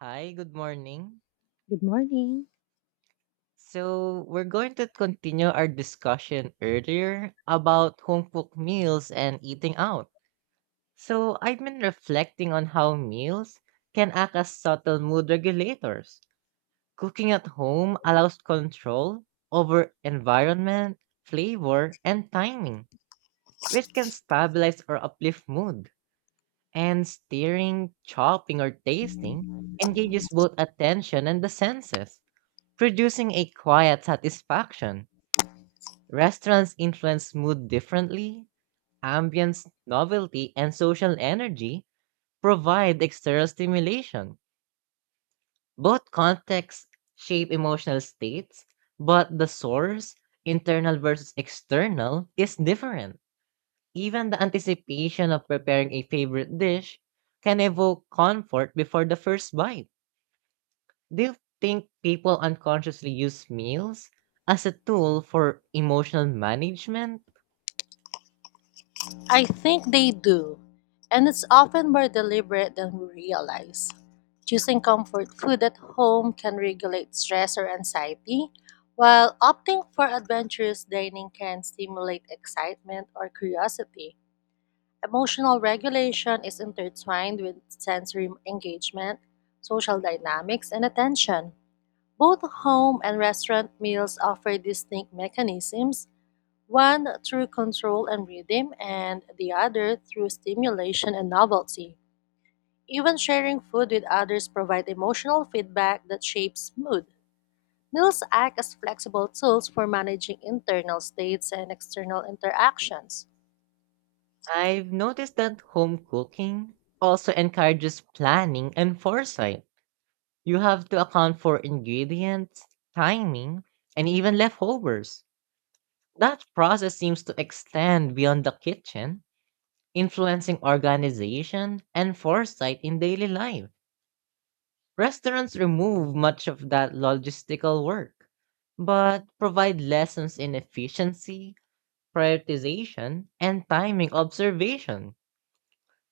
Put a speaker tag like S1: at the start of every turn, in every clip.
S1: Hi, good morning.
S2: Good morning.
S1: So, we're going to continue our discussion earlier about home cooked meals and eating out. So, I've been reflecting on how meals can act as subtle mood regulators. Cooking at home allows control over environment, flavor, and timing, which can stabilize or uplift mood. And stirring, chopping, or tasting engages both attention and the senses, producing a quiet satisfaction. Restaurants influence mood differently. Ambience, novelty, and social energy provide external stimulation. Both contexts shape emotional states, but the source, internal versus external, is different. Even the anticipation of preparing a favorite dish can evoke comfort before the first bite. Do you think people unconsciously use meals as a tool for emotional management?
S2: I think they do, and it's often more deliberate than we realize. Choosing comfort food at home can regulate stress or anxiety, while opting for adventurous dining can stimulate excitement or curiosity. Emotional regulation is intertwined with sensory engagement, social dynamics, and attention. Both home and restaurant meals offer distinct mechanisms, one through control and rhythm, and the other through stimulation and novelty. Even sharing food with others provide emotional feedback that shapes mood. Meals act as flexible tools for managing internal states and external interactions.
S1: I've noticed that home cooking also encourages planning and foresight. You have to account for ingredients, timing, and even leftovers. That process seems to extend beyond the kitchen, influencing organization and foresight in daily life. Restaurants remove much of that logistical work, but provide lessons in efficiency, prioritization, and timing observation.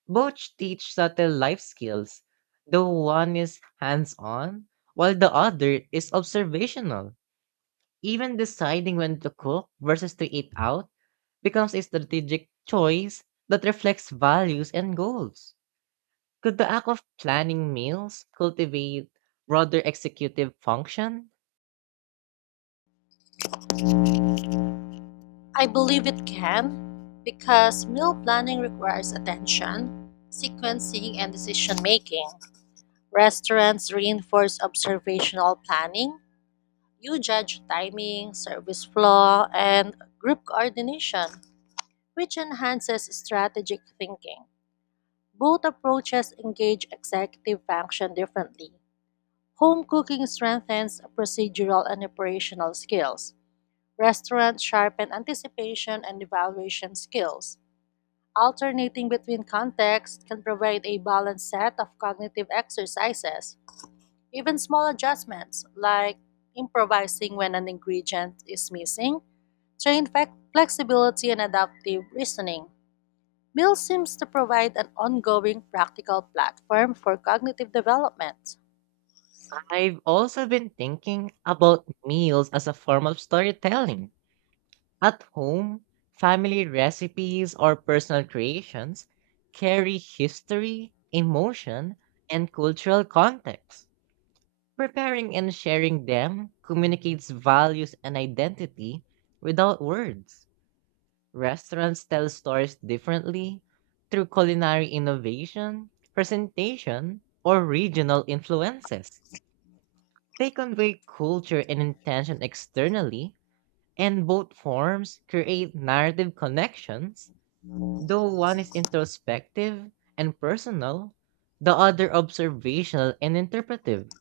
S1: Both teach subtle life skills, though one is hands on, while the other is observational. Even deciding when to cook versus to eat out becomes a strategic choice that reflects values and goals. Could the act of planning meals cultivate broader executive function?
S2: I believe it can because meal planning requires attention, sequencing, and decision making. Restaurants reinforce observational planning. You judge timing, service flow, and group coordination, which enhances strategic thinking. Both approaches engage executive function differently. Home cooking strengthens procedural and operational skills. Restaurants sharpen anticipation and evaluation skills. Alternating between contexts can provide a balanced set of cognitive exercises. Even small adjustments, like improvising when an ingredient is missing, train flexibility and adaptive reasoning. Bill seems to provide an ongoing practical platform for cognitive development.
S1: I've also been thinking about meals as a form of storytelling. At home, family recipes or personal creations carry history, emotion, and cultural context. Preparing and sharing them communicates values and identity without words. Restaurants tell stories differently through culinary innovation, presentation, or regional influences. They convey culture and intention externally, and both forms create narrative connections. Though one is introspective and personal, the other observational and interpretive.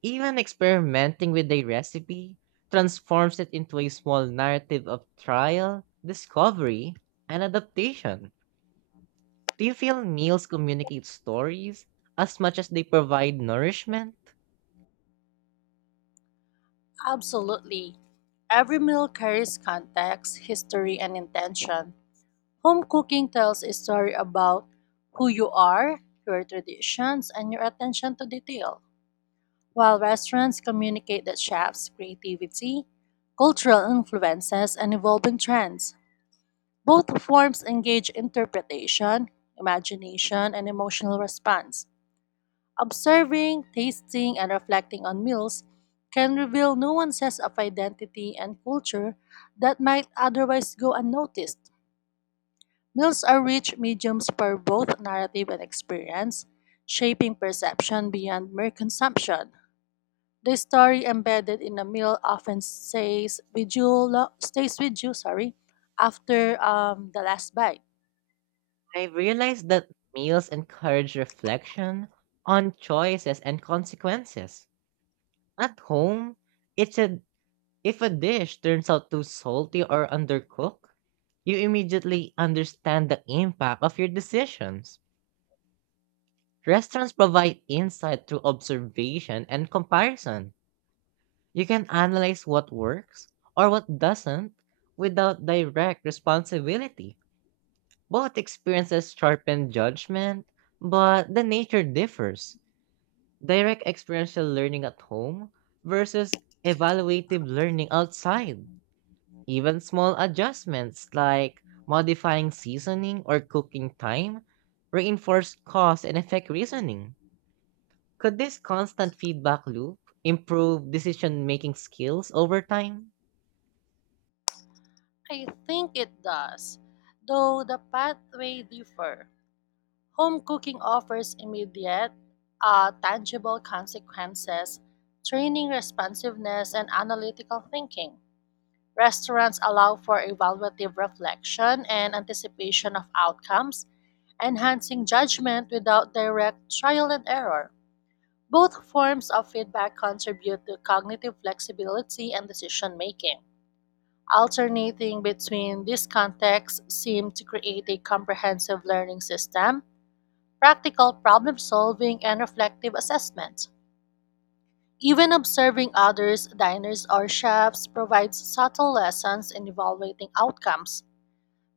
S1: Even experimenting with a recipe transforms it into a small narrative of trial, discovery, and adaptation. Do you feel meals communicate stories as much as they provide nourishment?
S2: Absolutely. Every meal carries context, history, and intention. Home cooking tells a story about who you are, your traditions, and your attention to detail, while restaurants communicate the chef's creativity, cultural influences, and evolving trends. Both forms engage interpretation, imagination, and emotional response. Observing, tasting, and reflecting on meals can reveal nuances of identity and culture that might otherwise go unnoticed. Meals are rich mediums for both narrative and experience, shaping perception beyond mere consumption. The story embedded in a meal often stays with you, sorry, after the last bite.
S1: I've realized that meals encourage reflection on choices and consequences. At home, it's a if a dish turns out too salty or undercooked, you immediately understand the impact of your decisions. Restaurants provide insight through observation and comparison. You can analyze what works or what doesn't without direct responsibility. Both experiences sharpen judgment, but the nature differs. Direct experiential learning at home versus evaluative learning outside. Even small adjustments like modifying seasoning or cooking time reinforce cause and effect reasoning. Could this constant feedback loop improve decision making skills over time?
S2: I think it does, though the pathway differ. Home cooking offers immediate, tangible consequences, training responsiveness and analytical thinking. Restaurants allow for evaluative reflection and anticipation of outcomes, enhancing judgment without direct trial and error. Both forms of feedback contribute to cognitive flexibility and decision making. Alternating between these contexts seemed to create a comprehensive learning system, practical problem solving, and reflective assessment. Even observing others, diners, or chefs provides subtle lessons in evaluating outcomes.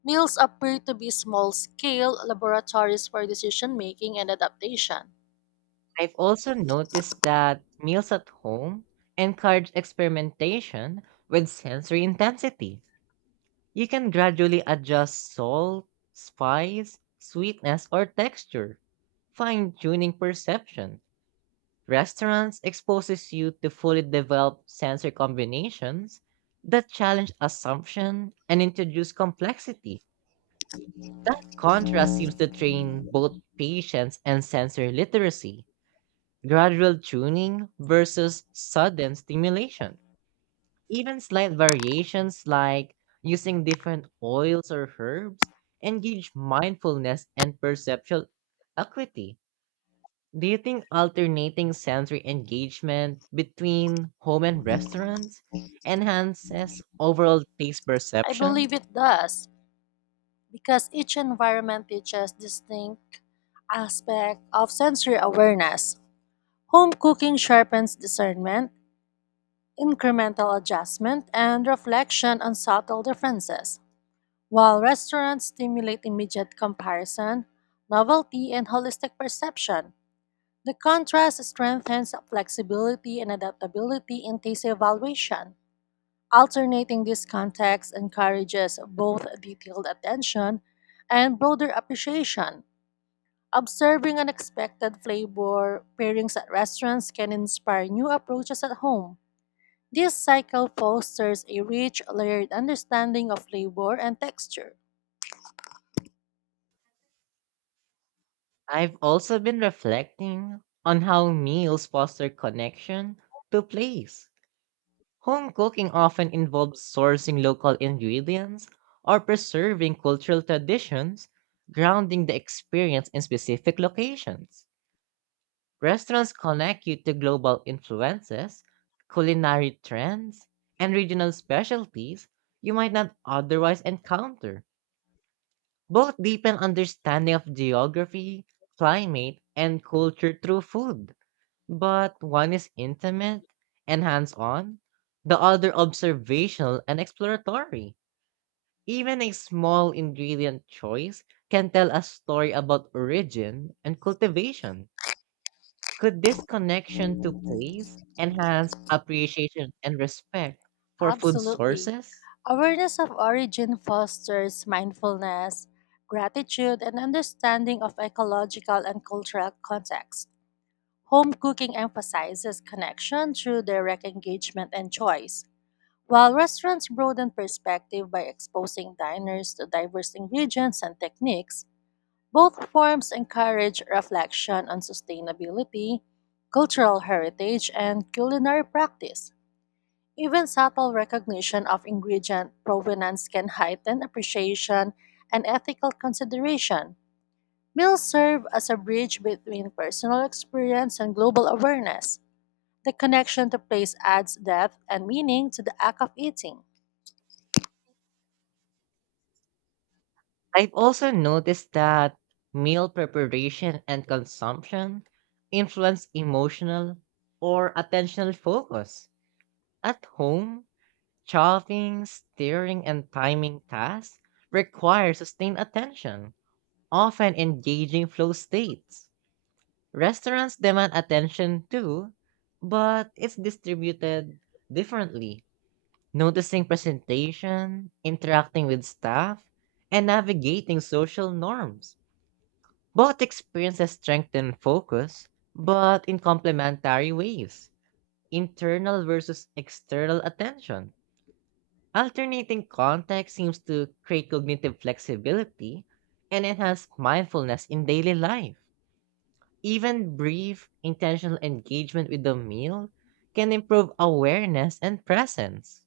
S2: Meals appear to be small scale laboratories for decision making and adaptation.
S1: I've also noticed that meals at home encourage experimentation with sensory intensity. You can gradually adjust salt, spice, sweetness, or texture, fine-tuning perception. Restaurants exposes you to fully developed sensory combinations that challenge assumption and introduce complexity. That contrast seems to train both patience and sensory literacy. Gradual tuning versus sudden stimulation. Even slight variations like using different oils or herbs engage mindfulness and perceptual acuity. Do you think alternating sensory engagement between home and restaurants enhances overall taste
S2: I
S1: perception?
S2: believe it does, because each environment teaches distinct aspect of sensory awareness. Home cooking sharpens discernment, incremental adjustment, and reflection on subtle differences, while restaurants stimulate immediate comparison, novelty, and holistic perception. The contrast strengthens flexibility and adaptability in taste evaluation. Alternating these contexts encourages both detailed attention and broader appreciation. Observing unexpected flavor pairings at restaurants can inspire new approaches at home. This cycle fosters a rich, layered understanding of flavor and texture.
S1: I've also been reflecting on how meals foster connection to place. Home cooking often involves sourcing local ingredients or preserving cultural traditions, grounding the experience in specific locations. Restaurants connect you to global influences, culinary trends, and regional specialties you might not otherwise encounter. Both deepen understanding of geography, climate, and culture through food. But one is intimate and hands on, the other observational and exploratory. Even a small ingredient choice can tell a story about origin and cultivation. Could this connection to place enhance appreciation and respect for food
S2: Absolutely.
S1: sources?
S2: Awareness of origin fosters mindfulness, gratitude, and understanding of ecological and cultural context. Home cooking emphasizes connection through direct engagement and choice, while restaurants broaden perspective by exposing diners to diverse ingredients and techniques. Both forms encourage reflection on sustainability, cultural heritage, and culinary practice. Even subtle recognition of ingredient provenance can heighten appreciation and ethical consideration. Meals serve as a bridge between personal experience and global awareness. The connection to place adds depth and meaning to the act of eating.
S1: I've also noticed that meal preparation and consumption influence emotional or attentional focus. At home, chopping, steering, and timing tasks require sustained attention, often engaging flow states. Restaurants demand attention too, but it's distributed differently. Noticing presentation, interacting with staff, and navigating social norms. Both experiences strengthen focus, but in complementary ways. Internal versus external attention. Alternating context seems to create cognitive flexibility and enhance mindfulness in daily life. Even brief, intentional engagement with the meal can improve awareness and presence.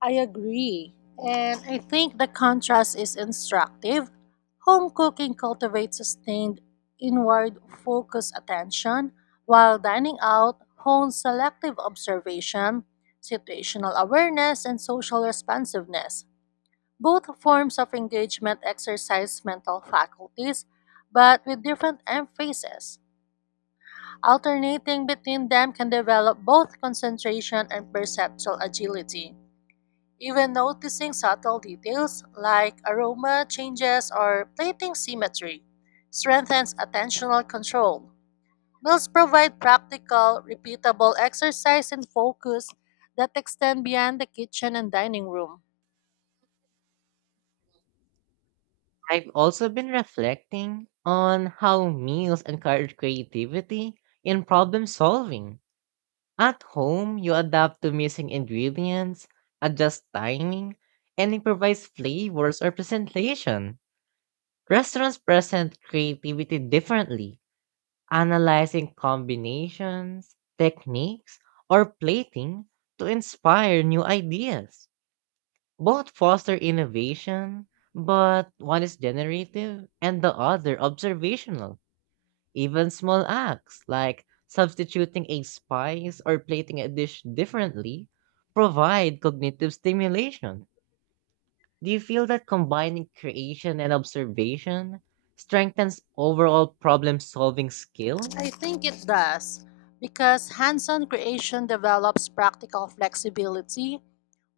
S2: I agree, and I think the contrast is instructive. Home cooking cultivates sustained, inward focused attention, while dining out hones selective observation, situational awareness, and social responsiveness. Both forms of engagement exercise mental faculties, but with different emphasis. Alternating between them can develop both concentration and perceptual agility. Even noticing subtle details like aroma changes or plating symmetry strengthens attentional control. Meals provide practical, repeatable exercise and focus that extend beyond the kitchen and dining room.
S1: I've also been reflecting on how meals encourage creativity in problem solving. At home, you adapt to missing ingredients, adjust timing, and improvise flavors or presentation. Restaurants present creativity differently, analyzing combinations, techniques, or plating to inspire new ideas. Both foster innovation, but one is generative and the other observational. Even small acts like substituting a spice or plating a dish differently provide cognitive stimulation. Do you feel that combining creation and observation strengthens overall problem solving
S2: I
S1: skills?
S2: think it does because hands on creation develops practical flexibility,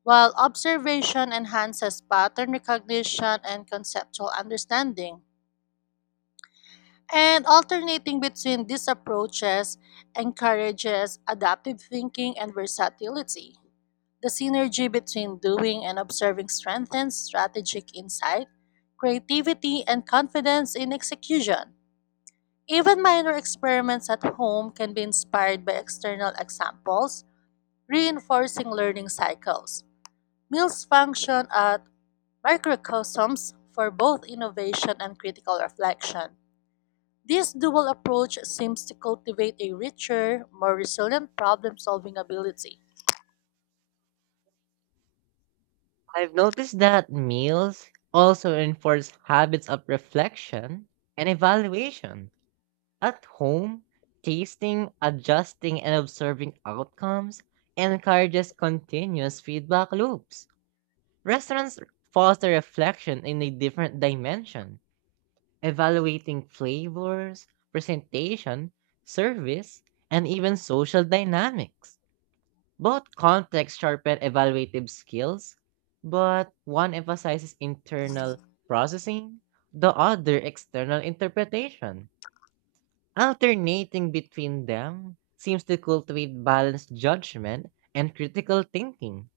S2: while observation enhances pattern recognition and conceptual understanding. And alternating between these approaches encourages adaptive thinking and versatility. The synergy between doing and observing strengthens strategic insight, creativity, and confidence in execution. Even minor experiments at home can be inspired by external examples, reinforcing learning cycles. Mills function as microcosms for both innovation and critical reflection. This dual approach seems to cultivate a richer, more resilient problem solving ability.
S1: I've noticed that meals also reinforce habits of reflection and evaluation. At home, tasting, adjusting, and observing outcomes encourages continuous feedback loops. Restaurants foster reflection in a different dimension, evaluating flavors, presentation, service, and even social dynamics. Both contexts sharpen evaluative skills, but one emphasizes internal processing, the other external interpretation. Alternating between them seems to cultivate balanced judgment and critical thinking.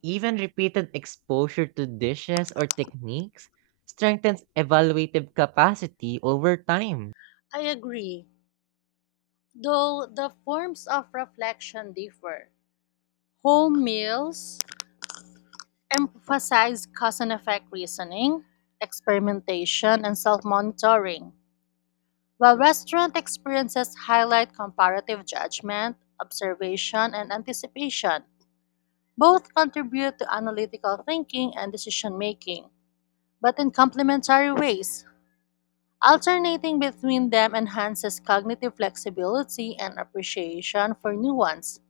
S1: Even repeated exposure to dishes or techniques strengthens evaluative capacity over time.
S2: I agree, though the forms of reflection differ. Home meals emphasize cause and effect reasoning, experimentation, and self monitoring, while restaurant experiences highlight comparative judgment, observation, and anticipation. Both contribute to analytical thinking and decision making, but in complementary ways. Alternating between them enhances cognitive flexibility and appreciation for nuance.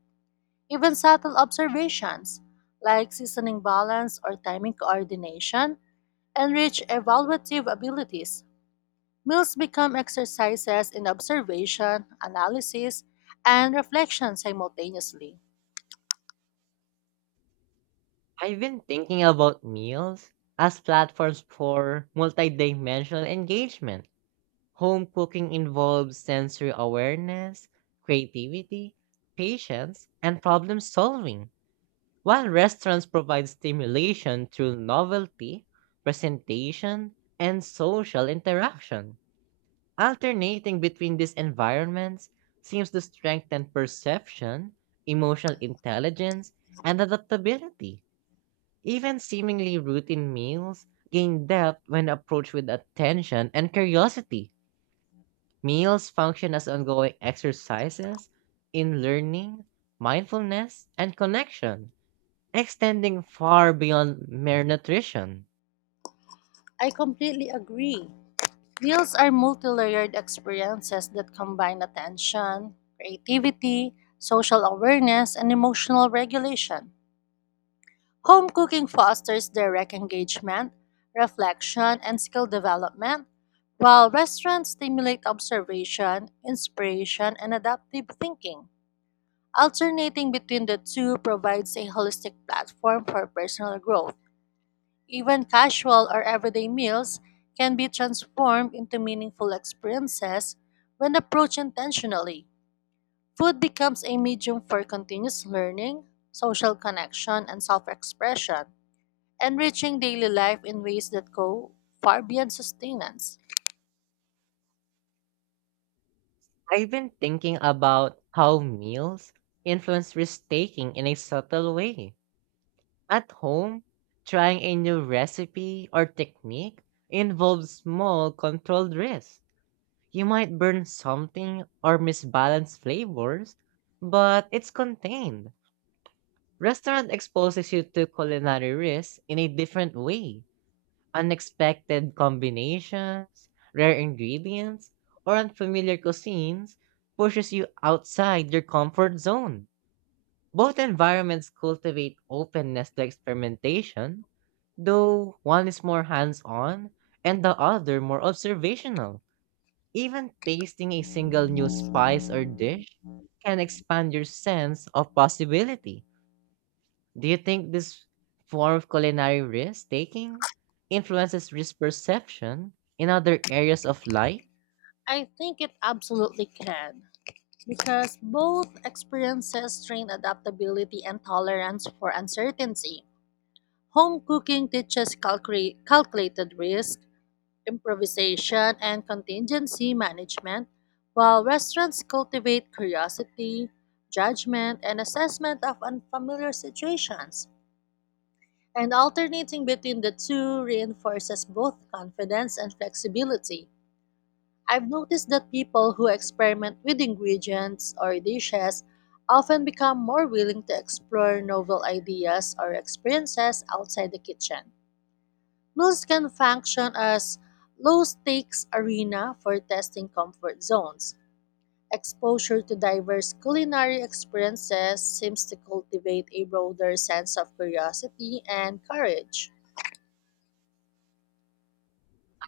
S2: Even subtle observations like seasoning balance or timing coordination enrich evaluative abilities. Meals become exercises in observation, analysis, and reflection simultaneously.
S1: I've been thinking about meals as platforms for multidimensional engagement. Home cooking involves sensory awareness, creativity, patience, and problem solving, while restaurants provide stimulation through novelty, presentation, and social interaction. Alternating between these environments seems to strengthen perception, emotional intelligence, and adaptability. Even seemingly routine meals gain depth when approached with attention and curiosity. Meals function as ongoing exercises in learning, mindfulness, and connection, extending far beyond mere nutrition.
S2: I completely agree. Deals are multi-layered experiences that combine attention, creativity, social awareness, and emotional regulation. Home cooking fosters direct engagement, reflection, and skill development, while restaurants stimulate observation, inspiration, and adaptive thinking. Alternating between the two provides a holistic platform for personal growth. Even casual or everyday meals can be transformed into meaningful experiences when approached intentionally. Food becomes a medium for continuous learning, social connection, and self expression, enriching daily life in ways that go far beyond sustenance.
S1: I've been thinking about how meals influence risk taking in a subtle way. At home, trying a new recipe or technique involves small, controlled risks. You might burn something or misbalance flavors, but it's contained. Restaurant exposes you to culinary risks in a different way. Unexpected combinations, rare ingredients, or unfamiliar cuisines pushes you outside your comfort zone. Both environments cultivate openness to experimentation, though one is more hands-on and the other more observational. Even tasting a single new spice or dish can expand your sense of possibility. Do you think this form of culinary risk taking influences risk perception in other areas of life?
S2: I think it absolutely can, because both experiences train adaptability and tolerance for uncertainty. Home cooking teaches calculated risk improvisation, and contingency management, while restaurants cultivate curiosity, judgment, and assessment of unfamiliar situations. And alternating between the two reinforces both confidence and flexibility. I've noticed that people who experiment with ingredients or dishes often become more willing to explore novel ideas or experiences outside the kitchen. Mills can function as low-stakes arena for testing comfort zones. Exposure to diverse culinary experiences seems to cultivate a broader sense of curiosity and courage.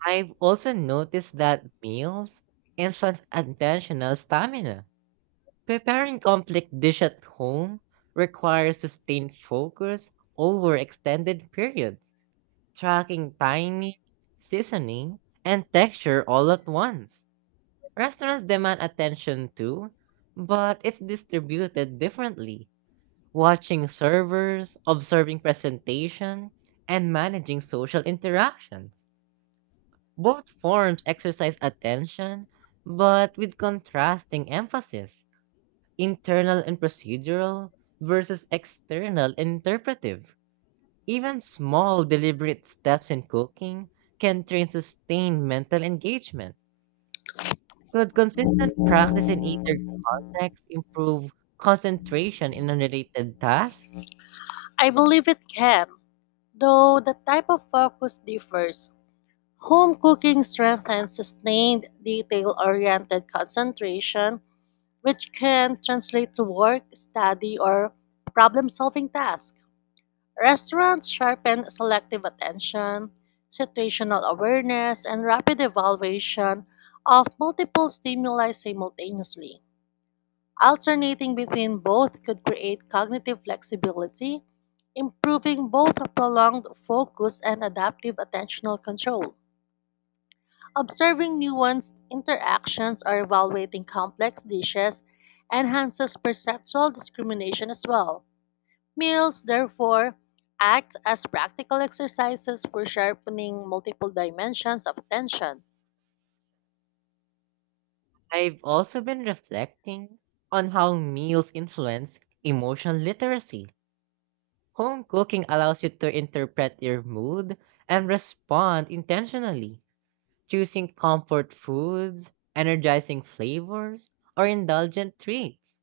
S1: I've also noticed that meals influence attentional stamina. Preparing complex dish at home requires sustained focus over extended periods, tracking timing, seasoning, and texture all at once. Restaurants demand attention too, but it's distributed differently. Watching servers, observing presentation, and managing social interactions. Both forms exercise attention, but with contrasting emphasis, internal and procedural versus external interpretive. Even small, deliberate steps in cooking can train sustained mental engagement. Could consistent practice in either context improve concentration in unrelated tasks?
S2: I believe it can, though the type of focus differs. Home cooking strengthens sustained, detail oriented concentration, which can translate to work, study, or problem solving tasks. Restaurants sharpen selective attention, situational awareness, and rapid evaluation of multiple stimuli simultaneously. Alternating between both could create cognitive flexibility, improving both prolonged focus and adaptive attentional control. Observing nuanced interactions or evaluating complex dishes enhances perceptual discrimination as well. Meals, therefore, act as practical exercises for sharpening multiple dimensions of attention.
S1: I've also been reflecting on how meals influence emotional literacy. Home cooking allows you to interpret your mood and respond intentionally, choosing comfort foods, energizing flavors, or indulgent treats.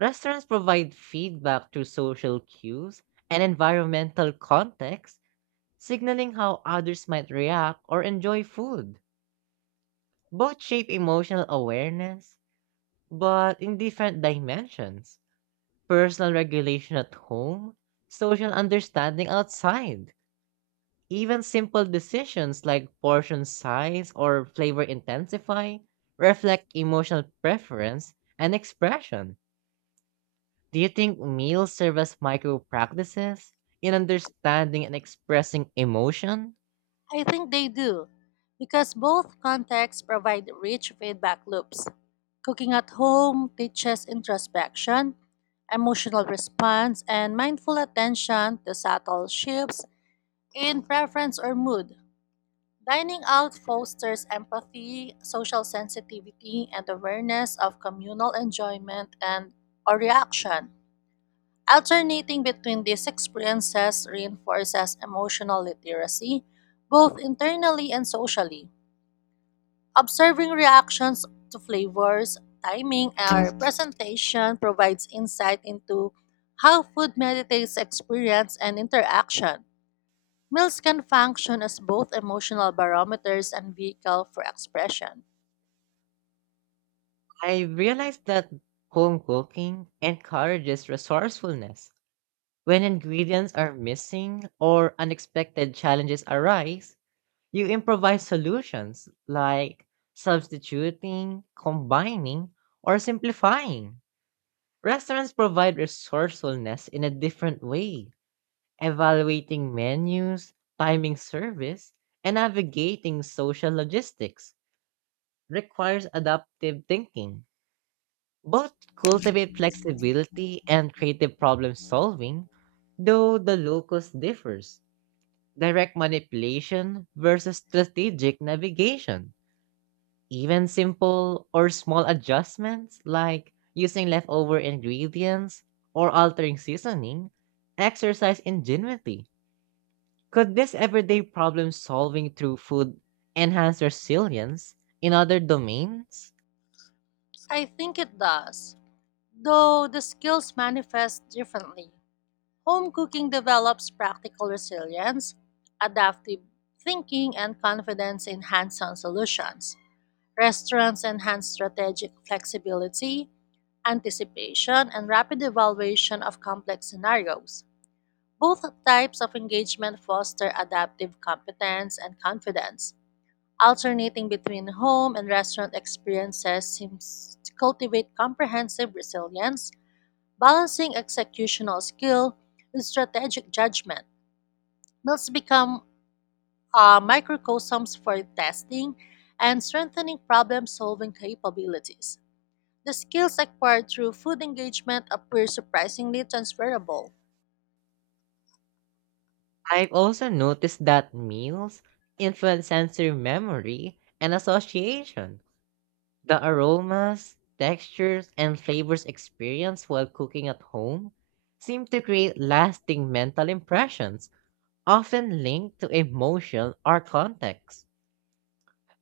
S1: Restaurants provide feedback through social cues and environmental context, signaling how others might react or enjoy food. Both shape emotional awareness, but in different dimensions. Personal regulation at home, social understanding outside. Even simple decisions like portion size or flavor intensify reflect emotional preference and expression. Do you think meals serve as micro practices in understanding and expressing emotion?
S2: I think they do, because both contexts provide rich feedback loops. Cooking at home teaches introspection, emotional response, and mindful attention to subtle shifts in preference or mood. Dining out fosters empathy, social sensitivity, and awareness of communal enjoyment and or reaction. Alternating between these experiences reinforces emotional literacy, both internally and socially. Observing reactions to flavors, timing, and presentation provides insight into how food meditates experience and interaction. Meals can function as both emotional barometers and vehicle for expression.
S1: I realized that home cooking encourages resourcefulness. When ingredients are missing or unexpected challenges arise, you improvise solutions like substituting, combining, or simplifying. Restaurants provide resourcefulness in a different way, evaluating menus, timing service, and navigating social logistics requires adaptive thinking. Both cultivate flexibility and creative problem solving, though the locus differs. Direct manipulation versus strategic navigation. Even simple or small adjustments like using leftover ingredients or altering seasoning exercise ingenuity. Could this everyday problem solving through food enhance resilience in other domains?
S2: I think it does, though the skills manifest differently. Home cooking develops practical resilience, adaptive thinking, and confidence in hands on solutions. Restaurants enhance strategic flexibility, anticipation, and rapid evaluation of complex scenarios. Both types of engagement foster adaptive competence and confidence. Alternating between home and restaurant experiences seems to cultivate comprehensive resilience, balancing executional skill with strategic judgment. Meals become microcosms for testing and strengthening problem solving capabilities. The skills acquired through food engagement appear surprisingly transferable.
S1: I've also noticed that meals influence sensory memory and association. The aromas, textures, and flavors experienced while cooking at home seem to create lasting mental impressions, often linked to emotion or context.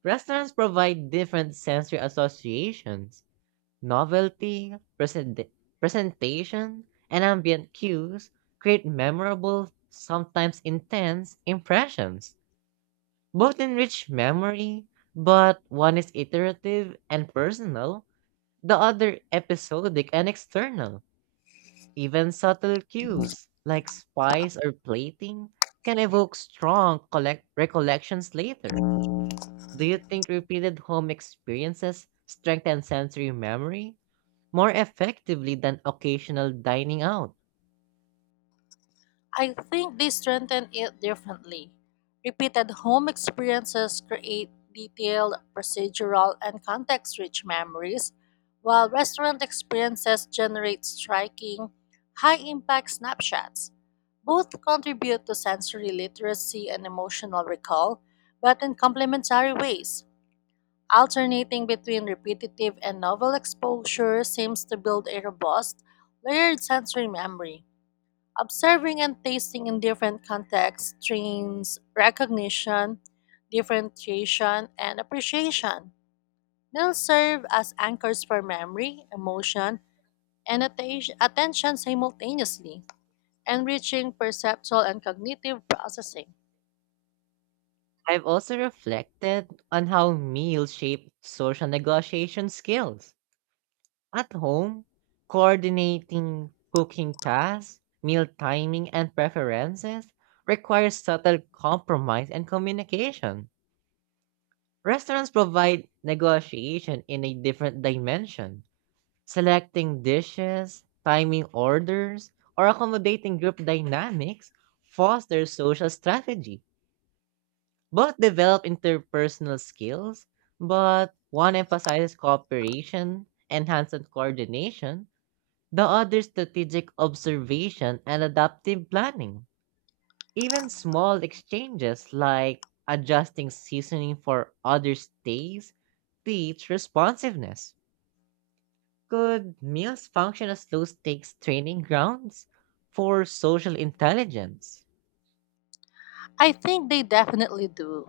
S1: Restaurants provide different sensory associations. Novelty, presentation, and ambient cues create memorable, sometimes intense, impressions. Both enrich memory, but one is iterative and personal, the other episodic and external. Even subtle cues, like spice or plating, can evoke strong recollections later. Do you think repeated home experiences strengthen sensory memory more effectively than occasional dining out?
S2: I think they strengthen it differently. Repeated home experiences create detailed, procedural, and context rich memories, while restaurant experiences generate striking, high impact snapshots. Both contribute to sensory literacy and emotional recall, but in complementary ways. Alternating between repetitive and novel exposure seems to build a robust, layered sensory memory. Observing and tasting in different contexts trains recognition, differentiation, and appreciation. Meals serve as anchors for memory, emotion, and attention simultaneously, enriching perceptual and cognitive processing.
S1: I've also reflected on how meals shape social negotiation skills. At home, coordinating cooking tasks, meal timing, and preferences requires subtle compromise and communication. Restaurants provide negotiation in a different dimension, selecting dishes, timing orders, or accommodating group dynamics fosters social strategy. Both develop interpersonal skills, but one emphasizes cooperation, enhanced coordination, the other strategic observation and adaptive planning. Even small exchanges like adjusting seasoning for other stays teach responsiveness. Could meals function as low stakes training grounds for social intelligence?
S2: I think they definitely do.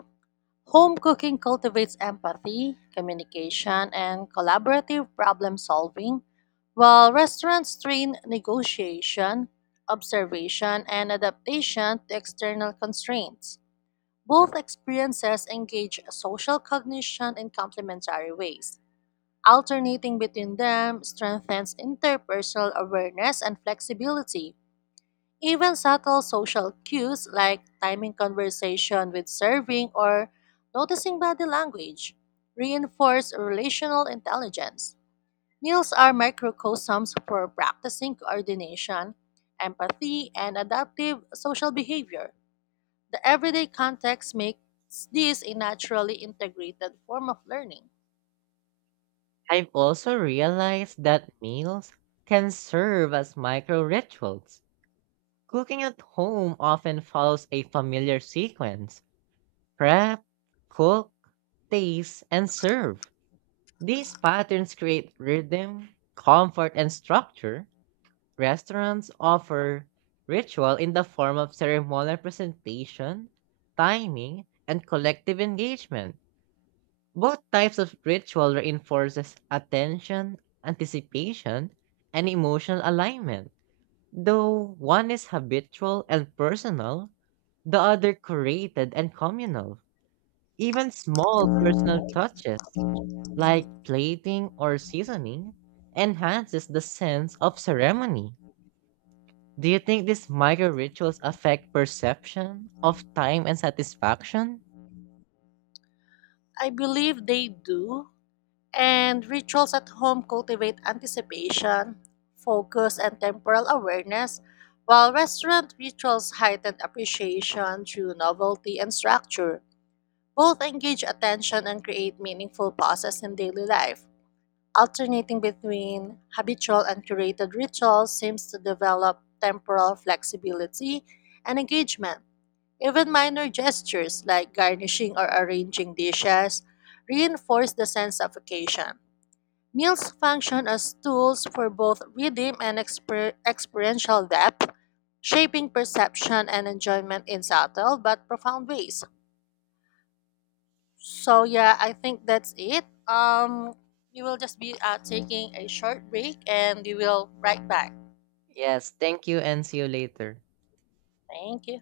S2: Home cooking cultivates empathy, communication, and collaborative problem solving, while restaurants train negotiation, observation, and adaptation to external constraints. Both experiences engage social cognition in complementary ways. Alternating between them strengthens interpersonal awareness and flexibility. Even subtle social cues like timing conversation with serving or noticing body language reinforce relational intelligence. Meals are microcosms for practicing coordination, empathy, and adaptive social behavior. The everyday context makes this a naturally integrated form of learning.
S1: I've also realized that meals can serve as micro rituals. Cooking at home often follows a familiar sequence, prep, cook, taste, and serve. These patterns create rhythm, comfort, and structure. Restaurants offer ritual in the form of ceremonial presentation, timing, and collective engagement. Both types of ritual reinforces attention, anticipation, and emotional alignment. Though one is habitual and personal, the other created and communal. Even small personal touches, like plating or seasoning, enhances the sense of ceremony. Do you think these micro rituals affect perception of time and satisfaction?
S2: I believe they do. And rituals at home cultivate anticipation, focus, and temporal awareness, while restaurant rituals heighten appreciation through novelty and structure. Both engage attention and create meaningful pauses in daily life. Alternating between habitual and curated rituals seems to develop temporal flexibility and engagement. Even minor gestures like garnishing or arranging dishes reinforce the sense of occasion. Meals function as tools for both rhythm and experiential depth, shaping perception and enjoyment in subtle but profound ways. So yeah, I think that's it. We will just be taking a short break, and we will right back.
S1: Yes, thank you and see you later.
S2: Thank you.